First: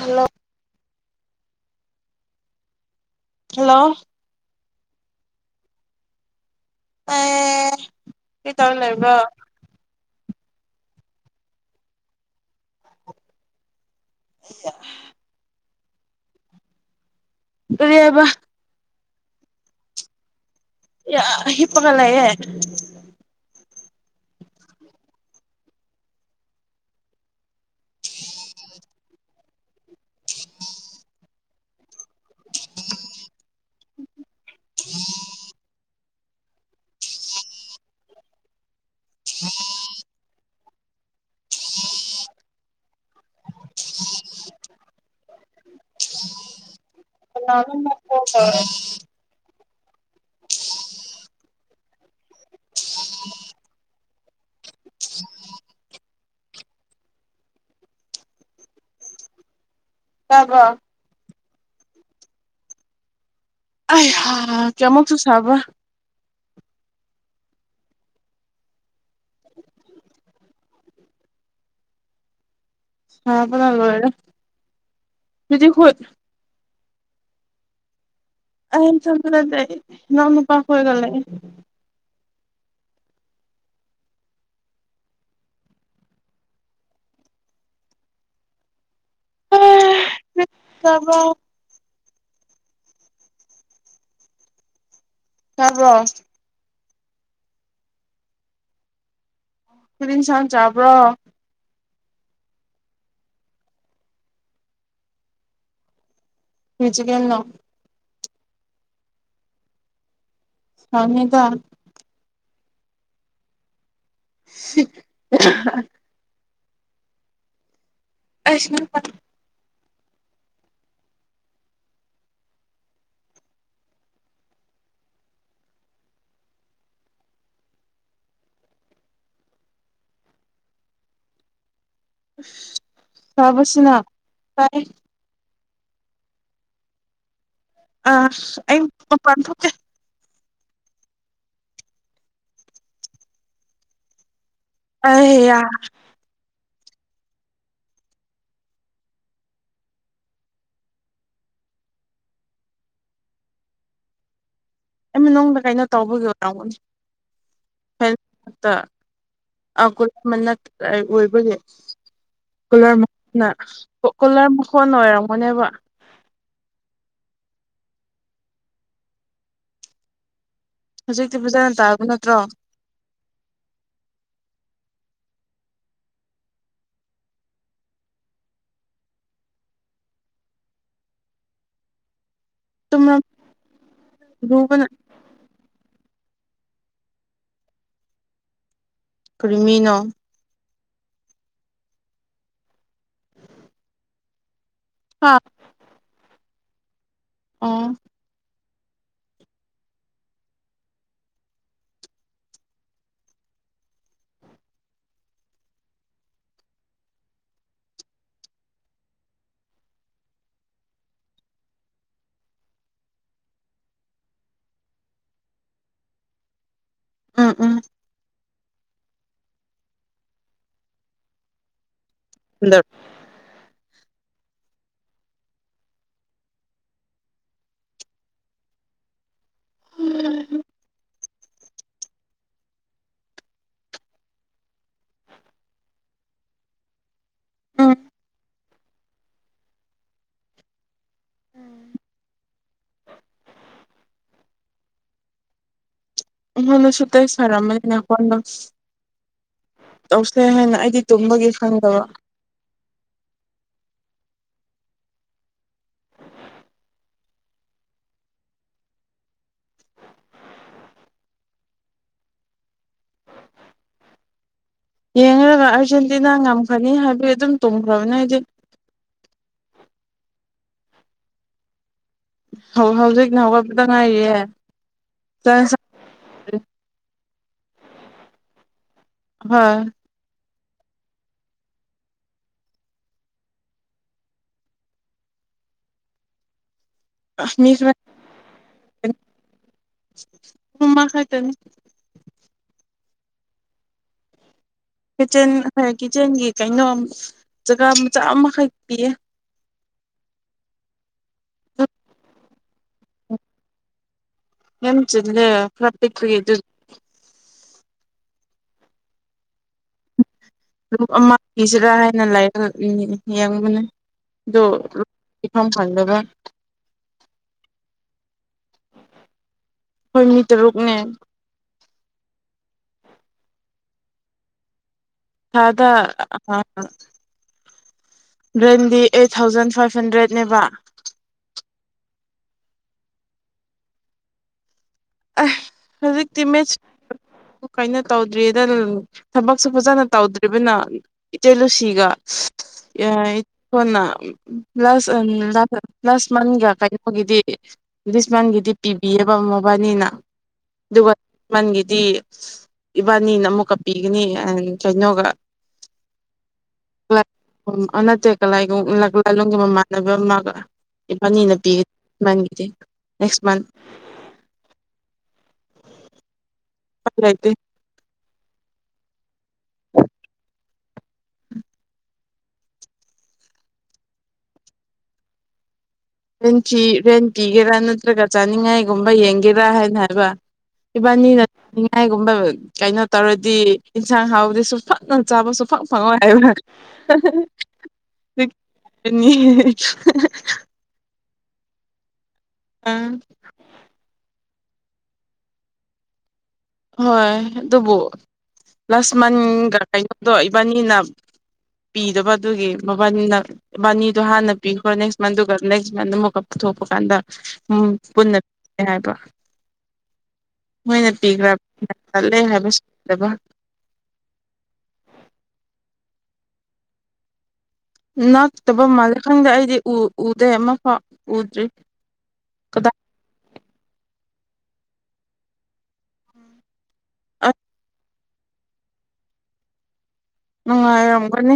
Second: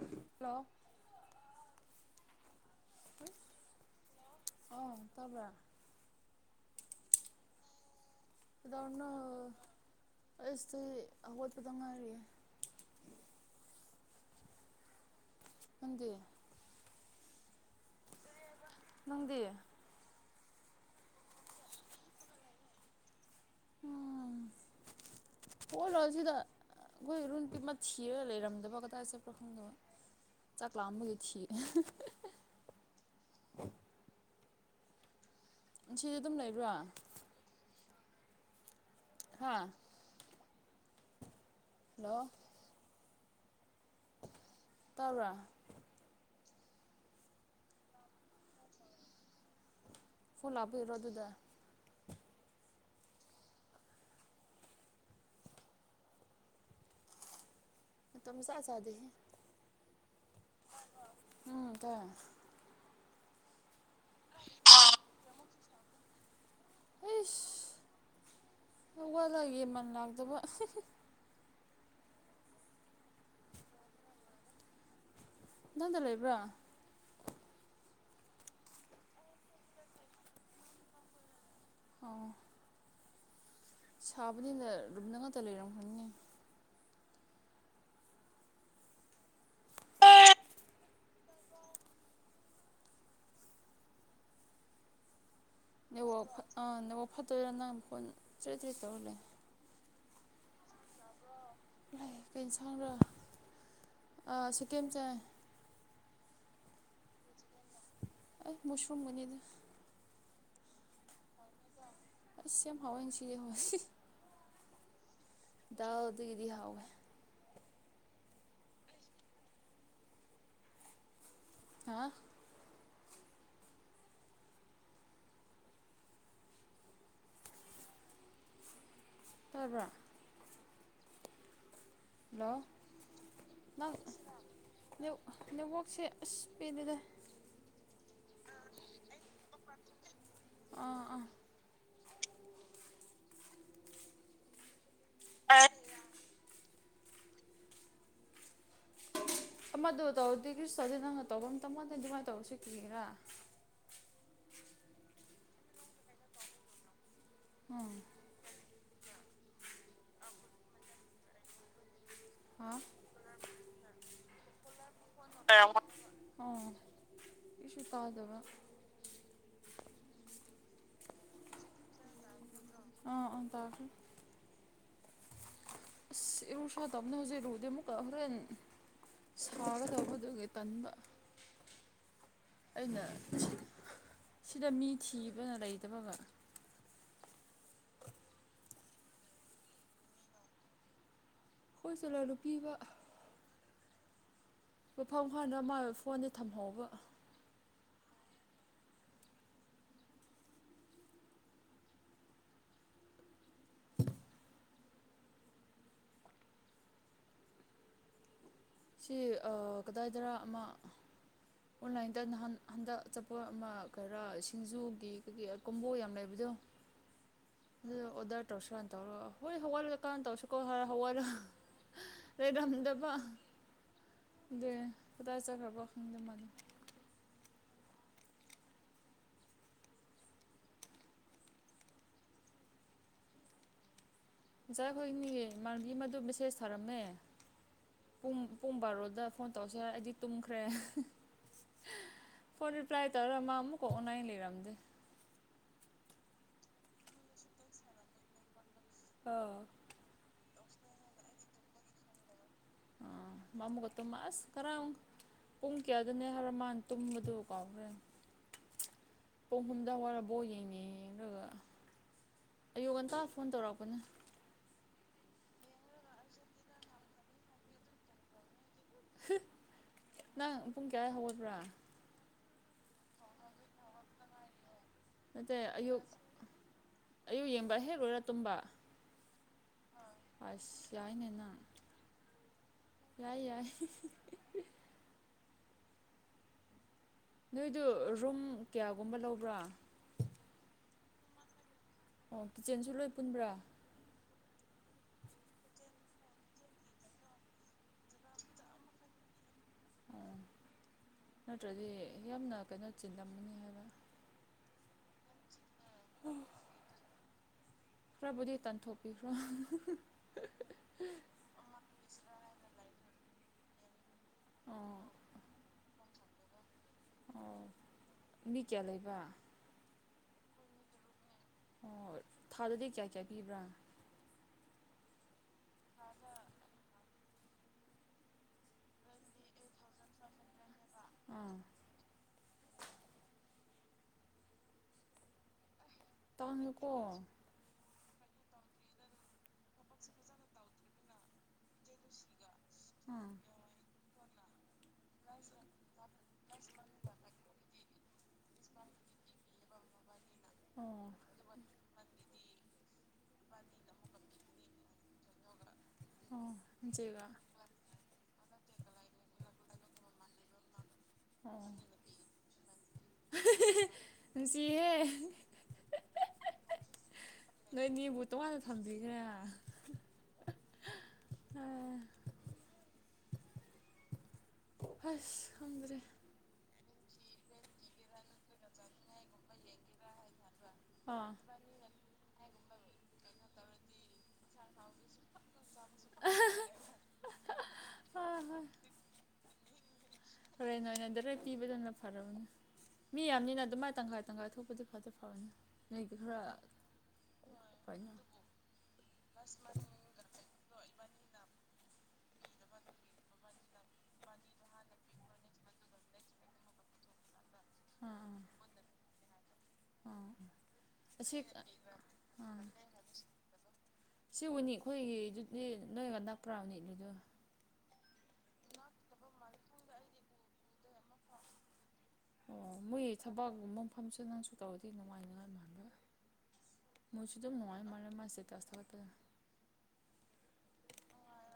Hello hello hello ꯑꯣ ꯇꯕ꯭ꯔ ꯇꯑꯦ ꯀꯗꯧꯔꯤꯅꯣ ꯑꯁ [unintelligible] ꯍꯧꯋꯥꯠꯄꯗ ꯉꯥꯏꯔꯤꯌꯦ [unintelligible] ꯅꯡꯗꯤ ꯀꯔꯤ ꯍꯏꯕ ꯅꯪꯗꯤ ꯌꯥ ꯍꯤꯄꯒꯂꯑꯦ ꯑꯥ ꯍꯧꯒꯂꯣꯖꯤꯗ ꯑꯩꯈꯣꯏ ꯔꯨꯟꯇꯤ ꯑꯃ ꯊꯤꯔ ꯂꯩꯔꯝꯗꯕ ꯀꯗꯥꯏꯁꯦꯄꯥ ꯈꯪꯗꯕ ꯆꯥꯛꯂꯥꯑꯝꯕꯒꯊꯤ [inaudible] [inaudible] ꯁꯤꯗꯤ ꯑꯗꯨꯝ ꯂꯩꯕ꯭ꯔꯥ ꯍꯥꯥ ꯍꯜꯂꯣ [inaudible] ꯇꯕ꯭ꯔꯥ ꯀꯅꯅꯣ ꯀꯣꯂꯇꯎꯔꯦ ꯐꯨꯜ ꯂꯥꯛꯄ ꯑꯣꯏꯔꯣ ꯑꯗꯨꯗ [inaudible] [inaudible] [unintelligible] ꯃꯁꯥꯁꯥꯗꯦ ꯍ ꯇꯕ꯭ꯔꯣ ꯎꯝꯇ ꯀꯌꯥꯃꯣꯛꯁꯨ ꯁꯥꯕ꯭ꯕꯥꯔ ꯍꯥꯁ [unintelligible] ꯒꯦꯟꯃꯟ ꯂꯥꯛꯇꯕ ꯁꯥꯕꯅ ꯂꯣꯏꯔꯦ ꯍꯧꯖꯤꯛ ꯈꯣꯏ ꯅꯊꯟꯗ ꯂꯩꯕ꯭ꯔꯥ ꯑꯩꯊꯟꯗ ꯅꯠꯇꯦꯏꯅꯥꯎꯅꯨꯄ ꯈꯣꯏꯒꯂꯩ ꯑꯣꯎ ꯁꯥꯕꯅꯤꯅ ꯂꯨꯝꯗ ꯉꯥꯛꯇ ꯂꯩꯔꯝꯈꯅꯤꯅꯦ [unintelligible] ꯇꯕ꯭ꯔꯣ ꯑꯣ ꯅꯦꯐꯠꯇꯣꯏꯔꯥ ꯅꯪ ꯐꯣꯟ ꯆꯦꯗꯦ ꯇꯧꯔ ꯂꯩ ꯀꯔꯤ ꯑꯟꯁꯥꯡ ꯆꯥꯕ꯭ꯔꯣ ꯂꯥꯏ ꯀꯩ ꯏꯟꯁꯥꯡꯔꯥ ꯁꯤꯀꯦꯝ ꯆꯥꯏ ꯔꯤꯖꯤꯒꯦꯜꯅꯣ ꯑꯩ ꯃꯁꯔꯨꯝ ꯑꯃꯅꯤꯗ ꯍꯥꯎꯅꯤꯗ ꯑꯥꯏꯁ ꯌꯥꯝ ꯍꯥꯎꯏ ꯉꯁꯤꯗꯤ ꯍ‌ꯣꯏ [unintelligible] ꯑꯗꯨꯒꯤꯗꯤ ꯍꯥꯎꯋꯦ ꯑꯩꯁꯨ ꯍꯥ ꯇꯔꯕ꯭ꯔꯥ ꯍꯜꯂꯣ ꯁꯥꯕꯁꯤꯅ ꯅꯪ ꯇꯥꯏ ꯅꯦꯠꯋꯥꯛꯁꯦ ꯑꯁ ꯄꯦꯟꯗꯦꯗ ꯑ ꯑꯩ ꯃꯄꯥꯟ ꯊꯣꯛꯀꯦ ꯑꯥ ꯑꯥ ꯑ ꯍ ꯌꯥ ꯑꯃꯗꯨ ꯇꯧꯔꯗꯤ ꯀ꯭ꯔꯤꯁꯨ ꯇꯧꯗ‌ꯩ ꯅꯪꯅ ꯇꯧꯕꯝ ꯃꯇꯝ ꯃꯗꯦ ꯑꯗꯨꯃꯥꯏꯅ ꯇꯧꯔꯁꯤ ꯀꯔꯤꯔꯥ ꯑꯩ ꯅꯉ‌ꯣꯟꯡꯗ ꯀꯩꯅꯣ ꯇꯧꯕꯒꯤ ꯑ‌ꯣꯏꯔꯝꯒꯅꯤ ꯎꯝ [unintelligible] [unintelligible] ꯑꯣꯏꯕꯒꯤ ꯍꯥ ꯀꯨꯂꯔ ꯃꯈꯣꯟꯅ [unintelligible] ꯅꯦꯕ ꯑꫭ ꯏꯁꯨ ꯇꯥꯗꯕ ꯍꯧꯖꯤꯛꯇꯤ ꯐꯖꯥꯅ ꯇꯥꯔꯕ ꯅꯠꯇ꯭ꯔꯣ ꯑꯥ ꯑ ꯇꯥꯔꯦ ꯏꯔꯨꯁꯤꯔ ꯇꯧꯕꯅ‌ꯦ ꯍꯧꯖꯤꯛꯔꯨꯗꯦ ꯑꯃꯨꯛꯀ ꯍꯣꯔꯦꯟ ꯁꯥꯔꯗꯧꯕꯗꯨꯒꯤ ꯇꯟꯕ ꯑꯩꯅ ꯇꯨꯝꯔ ꯁꯤꯗ ꯂꯨꯕꯅ ꯃꯤ ꯊꯤꯕꯅ ꯂꯩꯗꯕꯒ ꯀꯔꯤꯃꯤꯅꯣ ꯑꯩꯈꯣꯏ ꯁ꯭‌ꯀ‌ꯣꯂꯔꯅꯨꯄꯤꯃꯥ ꯃꯐꯝ ꯍꯥ ꯈꯔꯗ ꯃꯥꯥꯏꯕ ꯐꯣꯟꯁꯦ ꯊꯝꯍꯧꯕ ꯑꯣ ꯁꯤ ꯑ ꯀꯗꯥꯏꯗꯔꯥ ꯑꯃ ꯑꯣꯟꯂꯥꯏꯟꯗ ꯅꯍꯥꯟ ꯍꯟꯗꯛ ꯆꯆꯥꯄꯣꯠ ꯑꯃ ꯈꯔ ꯁꯤꯡꯖꯨꯒꯤ ꯀꯩ ꯀꯣꯝꯕꯣ ꯌꯥꯝ ꯂꯩꯕꯗꯣ ꯎꯝ ꯎꯝ ꯎꯝ ꯑꯗ‌ꯣ ꯑꯣꯗꯔ ꯇꯧꯔꯁꯨꯥꯟꯅ ꯇꯧꯔꯣ ꯍꯣꯏ ꯍꯋꯥꯜꯂꯨꯗ ꯀꯔꯅ ꯇꯧꯁꯤꯀꯣꯔ ꯍꯋꯥꯠꯂꯣ ꯂꯩꯔꯝꯗꯕ ꯑꯗꯨ ꯀꯗꯥꯏ ꯆꯠꯈ꯭ꯔꯕꯣ ꯈꯪꯗ‌ꯦ ꯃꯗ‌ꯣ ꯎꯝ ꯉꯆꯥꯥꯏ ꯍꯈꯣꯏꯅꯤ ꯃꯥꯥꯟꯕꯤ ꯃꯗꯨ ꯃꯦꯁꯦꯁ ꯊꯥꯔꯝꯃꯦ ꯄꯨꯡ ꯄꯨꯡ ꯕꯥꯔꯣꯗ ꯐꯣꯟ ꯇꯧꯔꯁꯤ ꯑꯩꯗꯤ ꯇꯨꯝꯈ꯭ꯔꯦ ꯐꯣꯟ ꯔꯤꯄ꯭ꯂꯥꯏ ꯇꯧꯔ ꯃꯥꯃꯨꯛꯀ ꯑꯣꯟꯂꯥꯏꯟ ꯂꯩꯔꯝꯗ‌ꯦ ꯑꯩꯉ‌ꯣꯟꯗꯁꯨ ꯇ‌ꯦꯁ ꯊꯔꯝꯕꯅꯤꯅ‌ꯦ [unintelligible] ꯑ‌ꯣ ꯇꯧꯁꯦ ꯍꯥꯏꯅ ꯑꯩꯗꯤ ꯇꯨꯝꯕꯒꯤ ꯈꯪꯗꯕ ꯃ ꯃꯃꯨꯀ ꯇꯨꯝꯃꯒ ꯑꯁ ꯉꯔꯥꯡ ꯄꯨꯡ ꯀꯌꯥꯗꯅꯦ ꯍꯥꯏꯔ ꯃꯥꯟ ꯇꯨꯝꯕꯗꯨ ꯀꯥꯎꯈ꯭ꯔꯦ ꯄꯨꯡ ꯍꯨꯝꯗ ꯋꯥꯔꯕꯣ ꯌꯦꯡꯉꯦꯒ ꯑꯌꯨꯛ ꯉꯟꯇꯥ ꯐꯣꯟ ꯇꯧꯔꯛꯄꯅꯦ ꯌꯦꯡꯉꯒ ꯑꯥꯔꯖꯦꯟꯇꯤꯅꯥ ꯉꯝꯈꯅꯤ ꯍꯥꯏꯕꯒꯤ ꯑꯗꯨꯝ ꯇꯨꯝꯈ꯭ꯔꯕꯅꯦ ꯑꯩꯗꯤ ꯍꯝ ꯅꯪ ꯄꯨꯡ ꯀꯌꯥ ꯍꯧꯒꯠꯄ꯭ꯔꯥ ꯍꯧꯖꯤꯛꯅ ꯍꯧꯒꯠꯄꯗ ꯉꯥꯏꯔꯤꯌꯦ ꯅꯠꯇꯦ ꯑꯌꯨꯛ ꯑꯌꯨꯛ ꯌꯦꯡꯕ ꯍꯦꯛ ꯂꯣꯏꯔ ꯇꯨꯝꯕ ꯍ‌ ꯑꯁ ꯌꯥꯏꯅꯦ ꯅꯪ ꯌꯥꯏ ꯌꯥꯏ ꯃꯤ ꯅꯣꯏꯗꯨ ꯈꯔ ꯔꯨꯝ ꯀꯌꯥꯒꯨꯝꯕ ꯂꯧꯕ꯭ꯔꯥ ꯑꯃꯥ ꯈꯛꯇꯅꯤ ꯑꯣ ꯀꯤꯠꯆꯟꯁꯨ ꯂꯣꯏ ꯄꯨꯟꯕ꯭ꯔꯥ ꯀꯤꯠꯆꯦꯟ ꯍꯣꯏ ꯀꯤꯠꯆꯦꯟꯒꯤ ꯀꯩꯅꯣ ꯖꯒꯥ ꯃꯆꯥ ꯑꯃꯈꯛ ꯄꯤꯌꯦ ꯑꯣ ꯅꯠꯇ꯭ꯔꯗꯤ ꯌꯥꯝꯅ ꯀꯩꯅꯣ ꯆꯤꯟꯂꯝꯅꯤ ꯍꯥꯏꯕ ꯌꯥꯝ ꯆꯤꯜꯂꯦ ꯅꯠꯇꯦ ꯀ꯭ꯔꯤ ꯑꯗꯨ ꯈꯔꯕꯨꯗꯤ ꯇꯥꯟꯊꯣꯛꯄꯤꯈ꯭ꯔꯣ ꯂꯨꯞ ꯑꯃ ꯄꯤꯁꯤꯔꯥ ꯍꯥꯏꯅ ꯂꯥꯏꯔꯛ ꯌꯦꯡꯕꯅꯤ ꯑꯗꯨ ꯑꯣ ꯍꯤꯐꯝ ꯐꯪꯗꯔꯦ ꯑꯣ ꯃꯤ ꯀꯌꯥ ꯂꯩꯕ ꯑꯈꫭꯏ ꯃꯤ ꯇꯔꯨꯛꯅꯦ ꯑꯣ ꯊꯥꯗꯗꯤ ꯀꯌꯥ ꯀꯌꯥ ꯄꯤꯕ꯭ꯔꯥ ꯊꯥꯗ [unintelligible] ꯔꯦꯟꯗꯤ ꯑꯩꯠ ꯊꯥꯎꯖꯟ ꯐꯥꯏꯚ ꯍꯟꯗ꯭ꯔꯦꯠꯅꯦꯕ ꯑꯥ ꯑꯦ ꯍꯧꯖꯤꯛꯇꯤ ꯃꯤꯠ ꯇꯥꯡꯉꯦꯀꯣ ꯀꯩꯅꯣ ꯇꯧꯗ꯭ꯔꯤꯗ ꯊꯕꯛꯁꯨ ꯐꯖꯅ ꯇꯧꯗ꯭ꯔꯤꯕꯅ ꯏꯆꯦ ꯂꯨꯁꯤꯒ ꯑꯥ ꯍꯣꯅꯥ ꯄ꯭ꯂꯁ ꯄ꯭ꯂꯁ ꯃꯒ ꯀ ꯑꯩꯈꯣꯏꯒꯤꯗꯤ ꯏꯪꯂꯤꯁꯃꯥꯟꯒꯤꯗꯤ ꯄꯤꯕꯤꯑꯕ ꯃꯣꯕꯥꯏꯅꯤꯅ ꯑꯗꯨꯒ ꯑꯣ ꯃꯟꯒꯤꯗꯤ ꯏꯕꯥꯅꯤꯅ ꯑꯃꯨꯛꯀ ꯄꯤꯒꯅꯤ ꯍꯥꯏꯔꯒ ꯀꯩꯅꯣꯒ ꯑꯣ ꯍꯧꯖꯤꯛꯔ꯫ ꯎꯝ ꯅꯠꯇꯦꯂ ꯂꯥꯂꯣꯡꯒꯤ ꯃꯃꯥꯟꯅꯕ ꯑꯃꯒ ꯏꯕꯥꯅꯤꯅ ꯄꯤ [unintelligible] [inaudible] [unintelligible] [unintelligible] ꯅꯨꯡꯁꯤꯌꯦ [unintelligible] ꯅꯣꯏꯅꯤꯕꯨ ꯇꯣꯉꯥꯟꯅ ꯊꯝꯕꯤꯈ꯭ꯔꯦꯅ ꯇꯥꯏ ꯑꯁ ꯈꯪꯗ꯭ꯔꯦ ꯔꯦꯟ ꯄꯤꯒꯦꯔꯥ ꯅꯠꯇ꯭ꯔꯒ ꯆꯥꯅꯤꯡꯉꯥꯏꯒꯨꯝꯕ ꯌꯦꯡꯒꯦꯔꯥ ꯍꯥꯏꯅ ꯍꯥꯏꯕ ꯑꯥ ꯏꯕꯥꯅꯤꯅ ꯅꯤꯡꯉꯥꯏꯒꯨꯝꯕ ꯀꯩꯅꯣ ꯇꯧꯔꯗꯤ ꯌꯦꯟꯁꯥꯡ ꯍꯥꯎꯕꯗꯤꯁꯨ ꯐꯛꯅ ꯆꯥꯕꯁꯨ ꯐꯛ ꯐꯪꯉꯣꯏ ꯍꯥꯏꯕ꯭ꯔ ꯍꯣꯏ ꯍꯣꯏ [unintelligible] [unintelligible] ꯐꯔꯦ ꯅ ꯔꯦꯛ ꯄꯤꯗꯨꯅ ꯐꯔꯕꯅꯦ ꯃꯤ ꯌꯥꯝꯅꯤꯅ ꯑꯗꯨꯃꯥꯏ ꯇꯪꯈꯥꯏ ꯇꯪꯈꯥꯏ ꯊꯣꯛꯄꯗꯨ ꯐꯠꯇ ꯐꯕꯅꯤ ꯅꯣꯏꯗꯤ ꯈꯔ ꯍꯣꯏ ꯑꯗꯨꯕꯨ ꯀꯩꯅꯣ ꯂꯥꯁ ꯃꯟꯒ ꯀꯩꯅꯣꯗꯣ ꯏꯕꯥꯅꯤꯅ ꯄꯤꯗꯕ ꯑꯗꯨꯒꯤ ꯃꯕꯅꯤꯅ ꯏꯕꯅꯤꯗꯣ ꯍꯥꯟꯅ ꯄꯤꯈ꯭ꯔꯣ ꯅꯦꯛꯁ ꯃꯟꯗꯨꯒ ꯅꯦꯛꯁ ꯃꯟ ꯑꯃꯨꯛꯀ ꯄꯨꯊꯣꯛꯄ ꯀꯥꯟꯗ ꯎꯝ ꯑꯥ ꯑꯥ ꯄꯨꯟꯅ ꯍꯥꯏꯕ ꯑꯥ ꯃꯣꯏꯅ ꯑꯁꯤ ꯄꯤꯈ꯭ꯔ ꯆꯠꯂꯦ ꯍꯥꯏꯕꯁꯨ ꯄꯤꯗꯕ ꯏꯆꯦꯕꯨꯅꯤ ꯑꯩꯈꯣꯏꯒꯤꯗꯨꯗꯤ ꯅꯣꯏꯒ ꯅꯛꯄ꯭ꯔꯕꯅꯤ ꯑꯗꯨꯗꯣ ꯅꯛꯇꯕ ꯃꯥꯜꯂꯦ ꯈꯪꯗꯦ ꯑꯩꯗꯤ ꯎꯗꯦ ꯑꯃꯐꯥꯎ ꯎꯗ꯭ꯔꯤ ꯊꯕꯥꯥꯛꯒꯨꯝꯕ ꯃꯐꯝꯁꯨ ꯅꯪꯁꯨ ꯇꯧꯔꯗꯤ ꯅꯨꯡꯉꯥꯏ ꯅꯨꯡꯉꯥꯏ ꯃꯥꯟꯕ ꯃꯣꯏꯁꯨ ꯑꯗꯨꯝ ꯑꯁ ꯅꯨꯡꯉꯥꯏ ꯃꯥꯜꯂꯦ ꯃꯥꯁꯦ ꯇꯁ ꯊꯂꯛꯄꯗꯅ ꯅꯨꯉꯥꯏꯌꯝꯒꯅꯤ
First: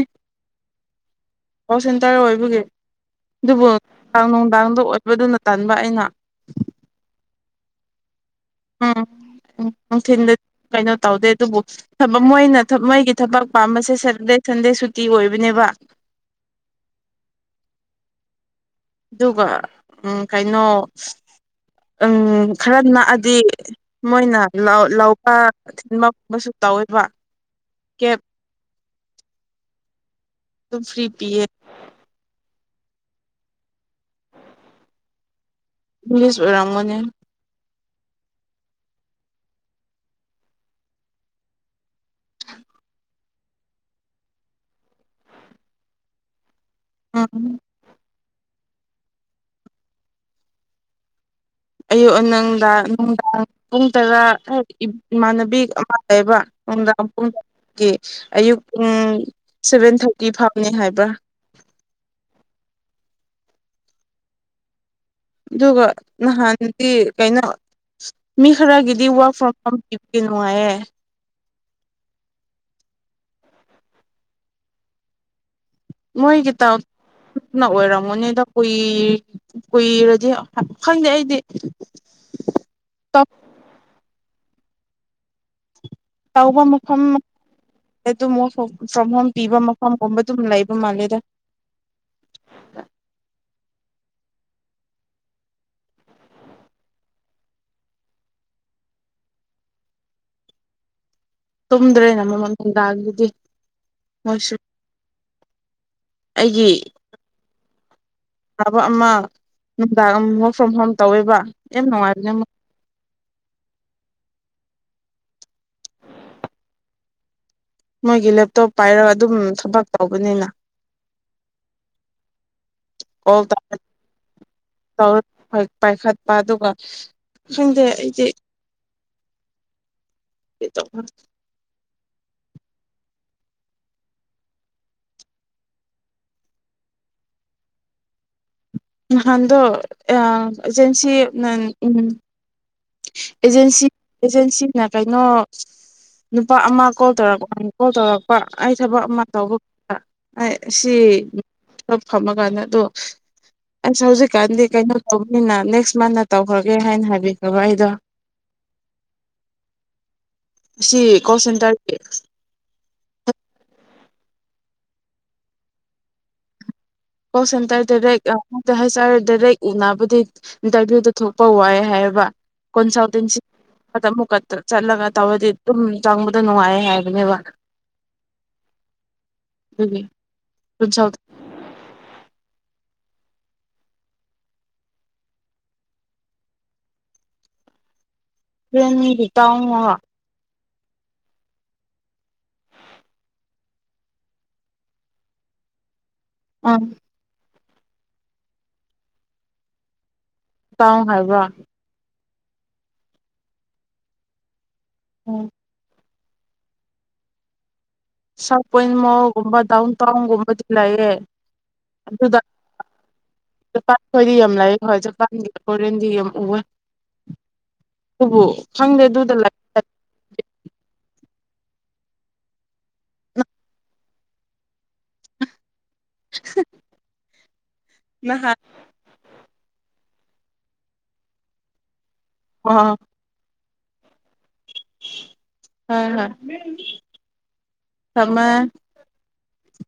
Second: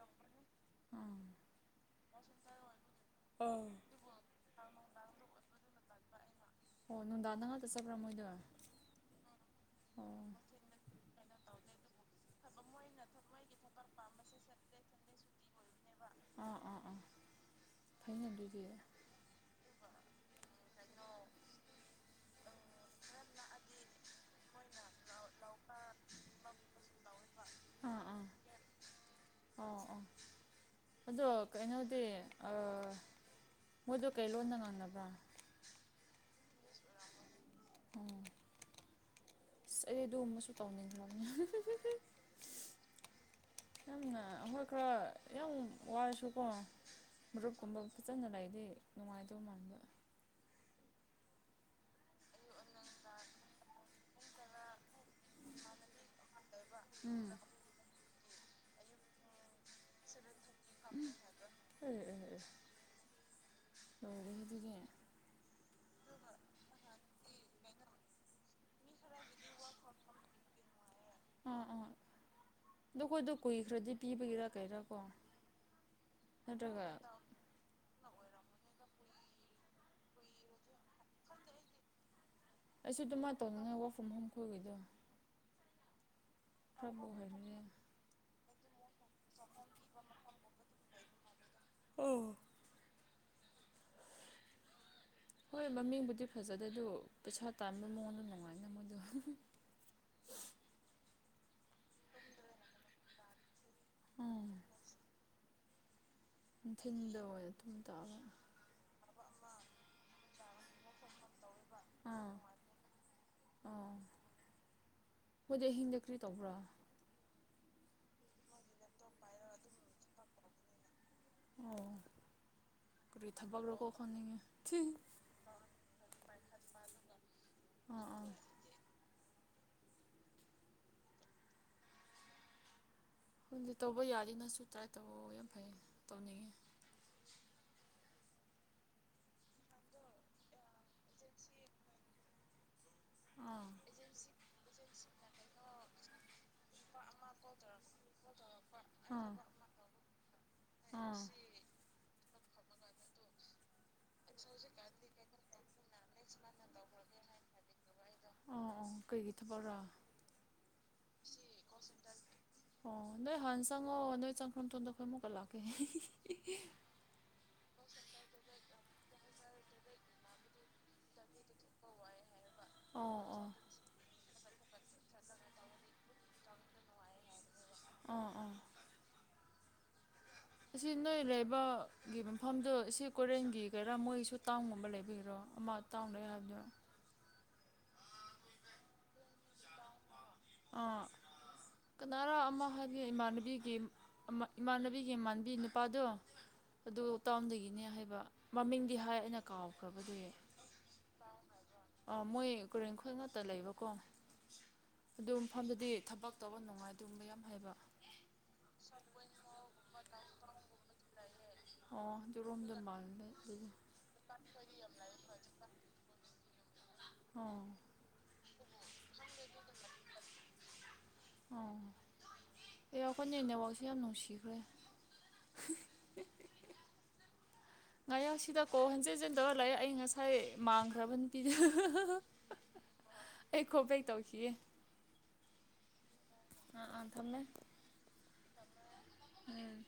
ꯑꯥ ꯀꫭꯜ ꯁꯦꯟꯇꯔ ꯑꯣꯏꯕꯒꯤ ꯑꯗꯨꯕꯨ ꯑꯥ ꯅꯨꯡꯗꯥꯡꯗ ꯑꯣꯠꯕꯗꯨꯅ ꯇꯟꯕ ꯑꯩꯅ ꯑꯣ ꯅꯨꯡꯗꯥꯡ ꯅ ꯉꯥꯛꯇ ꯆꯠꯄ꯭ꯔꯥ ꯃꯣꯏꯗ ꯎꯝ ꯎꯝ ꯅꯨꯡꯊꯤꯜꯗꯗꯤ ꯀꯩꯅꯣ ꯇꯧꯗꯦ ꯑꯗꯨꯕꯨ ꯊꯕꯛ ꯃꯣꯏꯅ ꯃꯣꯏꯒꯤ ꯊꯕꯛ ꯄꯥꯝꯕꯁꯦ ꯁꯦꯇꯔꯗꯦ ꯁꯟꯗꯦ ꯁꯨꯇꯤ ꯑꯣꯏꯕꯅꯦꯕ ꯑꯥ ꯑꯥ ꯑꯥ ꯀꯩꯅꯣ ꯑꯗꯨꯗꯤ ꯑꯗꯨꯒ ꯎꯝ ꯀꯩꯅꯣ ꯎꯝ ꯈꯔ ꯅꯛꯑꯗꯤ ꯃꯣꯏꯅ ꯂꯧ ꯂꯧ ꯄꯥ ꯊꯤꯟ ꯃꯨꯝ ꯑꯃꯁꯨ ꯇꯧꯋꯦꯕ ꯑꯥ ꯀꯦꯞ ꯑꯥ ꯑꯣ ꯑꯣ ꯑꯗꯨꯝ ꯐ꯭ꯔꯤ ꯑꯗꯣ ꯄꯤꯌꯦ ꯀꯩꯅꯣꯗꯤ ꯑ ꯃꯣꯏꯗꯣ ꯀꯩ ꯂꯣꯟꯗ ꯉꯥꯡꯅꯕ꯭ꯔꯥ ꯏꯪꯂꯤꯁ ꯑꯣꯏꯔꯝꯒꯅꯤ ꯎꯝ ꯑꯩ ꯑꯗꯨꯝꯕꯁꯨ ꯇꯧꯅꯤꯡꯗ꯭ꯔꯝꯅꯤ ꯅꯪꯅ ꯑꯩꯈꯣꯏ ꯈꯔ ꯌꯥꯝ ꯋꯥꯏꯔꯁꯨꯀꯣ ꯎꯝ ꯃꯔꯨꯞꯀꯨꯝꯕ ꯀꯤꯠꯆꯟꯗ ꯂꯩꯔꯗꯤ ꯅꯨꯡꯉꯥꯏꯗꯧ ꯃꯥꯟꯕ ꯑꯌꯨꯛ ꯅꯪꯗ ꯅꯨꯡꯗꯥꯡ ꯄꯨꯡ ꯇꯔꯥ ꯍꯥꯏꯗꯤ ꯏꯃꯥꯟꯅꯕꯤ ꯑꯃ ꯂꯩꯌꯦꯕ ꯅꯨꯡꯗꯥꯡ ꯎꯝ ꯄꯨꯡ ꯑꯦ ꯀꯦ ꯑꯌꯨꯛ ꯄꯨꯡ ꯁꯚꯦꯟ ꯊꯥꯔꯇꯤ ꯐꯥꯎꯅꯤ ꯍꯥꯏꯕ ꯑꯦ ꯑꯦ ꯑꯦ ꯇꯧꯑꯦꯅꯦ ꯑꯗꯨꯗꯤ ꯑꯗꯨꯒ ꯅꯍꯥꯟꯗꯤ ꯀꯩꯅꯣ ꯃꯤ ꯈꯔꯒꯤꯗꯤ ꯋꯥꯔꯛ ꯐ꯭ꯔꯣꯝ ꯍꯣꯝ ꯄꯤꯕꯒꯤ ꯅꯨꯡꯉꯥꯏꯌꯦ ꯑꯥ ꯑꯥ ꯑꯗꯣꯈꯣꯏꯗꯣ ꯀꯨꯏꯈ꯭ꯔꯗꯤ ꯄꯤꯕꯒꯤꯔ ꯀꯩꯔꯥꯀꯣ ꯃꯣꯏꯒꯤ ꯇꯥꯎ ꯅ ꯑꯣꯏꯔꯝꯒꯅꯤꯗ ꯀꯨꯏ ꯀꯨꯏꯔꯗꯤ ꯈꯪꯗꯦ ꯑꯩꯗꯤ ꯑꯩꯁꯨ ꯑꯗꯨꯃꯥꯏꯅ ꯇꯧꯅꯤꯡꯉꯥꯏ ꯋꯥꯐꯝ ꯍꯣꯝꯈꯣꯏꯒꯤꯗꯣ ꯇꯧꯕ ꯃꯐꯝ ꯍꯩꯔꯗꯤ ꯑꯗꯨ ꯑꯃꯨꯛ ꯐꯥꯎ ꯆꯍꯨꯝ ꯄꯤꯕ ꯃꯐꯝꯒꯨꯝꯕ ꯑꯗꯨꯝ ꯂꯩꯕ ꯃꯥꯜꯂꯦꯗ ꯎꯝ ꯍꯣꯏ ꯃꯃꯤꯡꯕꯨꯗꯤ ꯐꯖꯗꯦ ꯑꯗꯨ ꯄꯩꯁꯥ ꯇꯥꯟꯕ ꯃꯑꯣꯡꯗ ꯅꯨꯡꯉꯥꯏꯅꯤ ꯃꯣꯏꯗꯣ ꯇꯨꯝꯗ꯭ꯔꯦꯅ ꯃꯃꯜ ꯅꯨꯡꯗꯥꯡꯗꯨꯗꯤ ꯎꯝ ꯃꯣꯏꯁꯨ ꯑꯩꯒꯤ ꯅꯨꯡꯊꯤꯟꯗ ꯑꯣꯏꯅ ꯑꯗꯨꯝ ꯇꯧꯑꯦ ꯑꯥꯕ ꯑꯃ ꯅꯨꯡꯗꯥꯡ ꯑꯃ ꯋꯔꯛ ꯐ꯭ꯔꯣꯝ ꯍꯣꯝ ꯇꯧꯋꯦꯕ ꯌꯥꯝ ꯅꯨꯡꯉꯥꯏꯕꯅꯦ ꯑꯣ ꯃꯣꯏꯗꯤ ꯑꯍꯤꯡꯗ ꯀꯔꯤ ꯇꯧꯕ꯭ꯔꯣ ꯃꯣꯏꯒꯤ ꯂꯦꯞꯇꯣꯞ ꯄꯥꯏꯔꯒ ꯑꯗꯨꯝ ꯊꯕꯛ ꯇꯧꯕꯅꯤꯅ ꯑꯣ ꯀꯔꯤ ꯊꯕꯛꯔꯀꯣ ꯈꯪꯅꯤꯡꯉꯦ ꯊꯤ [unintelligible] ꯄꯥꯏꯈꯠꯄ ꯑꯗꯨꯒ ꯈꯪꯗꯦ ꯑꯥ ꯑꯩꯗꯤ ꯑꯥ [unintelligible] ꯈꯪꯗꯤ ꯇꯧꯕ ꯌꯥꯔꯤꯗꯤ ꯅꯪꯁꯨ ꯇ꯭ꯔꯥꯏ ꯇꯧꯔꯛꯑꯣ ꯌꯥꯝ ꯐꯩ ꯇꯧꯅꯤꯡꯉꯤ ꯅꯍꯥꯟꯗꯣ ꯌꯥꯝ ꯑꯦꯖꯦꯟꯁꯤ ꯅ ꯎꯝ ꯑꯥ ꯑꯦꯖꯦꯟꯁꯤ ꯑꯦꯖꯦꯟꯁꯤꯅ ꯀꯩꯅꯣ ꯅꯨꯄꯥ ꯑꯃ ꯀꯣꯜ ꯇꯧꯔꯛꯄ ꯀꯣꯜ ꯇꯧꯔꯛꯄ ꯑꯩ ꯊꯕꯛ ꯑꯃ ꯑꯥ ꯇꯧꯕ ꯑꯩ ꯁꯤ ꯑꯥ ꯄꯨꯂꯞ ꯐꯝꯃꯀꯥꯟꯗ ꯑꯗꯣ ꯑꯁ ꯍꯧꯖꯤꯛꯀꯥꯟꯗꯤ ꯀꯩꯅꯣ ꯇꯧꯕꯅꯤꯅ ꯅꯦꯛꯁ ꯃꯟꯗ ꯇꯧꯈ꯭ꯔꯒꯦ ꯍꯥꯏꯅ ꯍꯥꯏꯕꯤ ꯇꯧꯔꯛꯏꯗꯣ ꯑꯣ ꯑꯣ ꯀꯩꯒꯤ ꯊꯕꯛꯔꯥ ꯁꯤ ꯀꯣꯜ ꯁꯦꯟꯇꯔꯒꯤ ꯑꯣ ꯅꯣꯏ ꯍꯥꯟ ꯆꯪꯑꯣ ꯅꯣꯏ ꯆꯪꯈ꯭ꯔ ꯃꯇꯨꯡꯗ ꯑꯩꯈꯣꯏ ꯑꯃꯨꯛꯀ ꯂꯥꯛꯀꯦ ꯀꯣꯜ ꯁꯦꯟꯇꯔ ꯗꯥꯏꯔꯦꯛ ꯑ ꯍꯩꯁ ꯑꯥꯔ ꯗꯥꯏꯔꯦꯛ ꯏꯅꯥꯕꯗꯤ ꯏꯟꯇꯔꯚ꯭ꯌꯨꯗ ꯊꯣꯛꯄ ꯋꯥꯏ ꯍꯥꯏꯕ ꯑꯣ ꯀꯣꯟꯁꯜꯇꯦꯟꯁꯤ ꯑꯣ ꯑꯃꯨꯛꯀ ꯆꯠꯂꯒ ꯇꯧꯔꯗꯤ ꯑꯗꯨꯝ ꯆꯪꯕꯗꯣ ꯅꯨꯡꯉꯥꯏ ꯍꯥꯏꯕꯅꯦꯕ ꯑꯥ ꯑꯥ [unintelligible] ꯑꯁꯤ ꯀꯣꯟꯁꯜ ꯅꯣꯏ ꯂꯩꯕ ꯒꯤ ꯃꯐꯝꯗꯣ ꯁꯤ ꯀꯣꯏꯔꯦꯡꯒꯩꯒꯤꯔꯥ ꯃꯣꯏꯁꯨ ꯇꯥꯎꯟꯒꯨꯝꯕ ꯂꯩꯕꯤꯒꯤꯔꯣ ꯑꯃ ꯇꯥꯎꯟ ꯂꯩ ꯍꯥꯏꯕꯗꯣ [unintelligible] ꯑꯥ ꯀꯅꯥꯔꯥ ꯑꯃꯥ ꯍꯥꯏꯒꯤ ꯏꯃꯥꯟꯅꯕꯤꯒꯤ ꯏꯃꯥꯟꯅꯕꯤꯒꯤ ꯃꯥꯟꯕꯤ ꯅꯨꯄꯥꯗꯣ ꯑꯗꯨ ꯇꯥꯎꯟꯗꯒꯤꯅꯦ ꯍꯥꯏꯕ ꯃꯃꯤꯡꯗꯤ ꯍꯥꯏ ꯑꯩꯅ ꯀꯥꯎꯈ꯭ꯔꯕꯗꯨꯌꯦ ꯇꯥꯎꯟ ꯍꯥꯏꯕ꯭ꯔ ꯑꯥ ꯃꯣꯏ ꯀꯔꯦꯟꯈꯜ ꯉꯠꯇ ꯂꯩꯕꯀꯣ ꯑꯗꯨ ꯎꯝ ꯃꯐꯝꯗꯗꯤ ꯊꯕꯛ ꯇꯧꯕ ꯅꯨꯡꯉꯥꯏ ꯑꯗꯨꯒꯨꯝꯕ ꯌꯥꯝ ꯍꯥꯏꯕ [inaudible] ꯁꯥꯔ ꯄꯣꯏꯟ ꯃꯣꯜꯒꯨꯝꯕ ꯗꯥꯎꯟ ꯇꯥꯎꯟꯒꯨꯝꯕꯗꯤ ꯂꯩꯌꯦ ꯑꯣ ꯑꯗꯨꯗ ꯑꯗꯨꯔꯣꯝꯗ ꯃꯥꯜꯂꯦ ꯖꯄꯥꯟ ꯈ꯭ꯣꯏꯗꯤ ꯌꯥꯝ ꯂꯥꯛꯑꯦ ꯍꯣꯏ ꯖꯄꯥꯟꯒꯤ ꯀꯣꯔꯤꯌꯟ ꯌꯥꯝ [unintelligible] ꯑꯣ ꯑꯗꯨꯕꯨ ꯈꯪꯗꯦ ꯑꯗꯨꯗ ꯑꯦ ꯑꯩ ꯈꯣꯏꯅꯤ ꯅꯦꯛꯋꯥꯛꯁꯦ ꯌꯥꯝ ꯅꯨꯡꯁꯤꯈ꯭ꯔꯦ [unintelligible] ꯉꯔꯥꯡꯁꯤꯗ ꯀꯣꯜ ꯍꯟꯖꯤꯟ ꯖꯤꯟ ꯇꯧꯔꯥ ꯂꯩꯌꯦ ꯑꯩ ꯉꯁꯥꯏ ꯃꯥꯡꯈ꯭ꯔꯥꯕ ꯅꯨꯄꯤꯗ ꯑꯣ ꯑꯩ ꯀꯣꯕꯦꯛ ꯇꯧꯈꯤꯌꯦ ꯍꯣꯏ ꯍꯣꯏ ꯑꯥ ꯑꯥ ꯊꯝꯃꯦ ꯊꯝꯃꯦ ꯎꯝ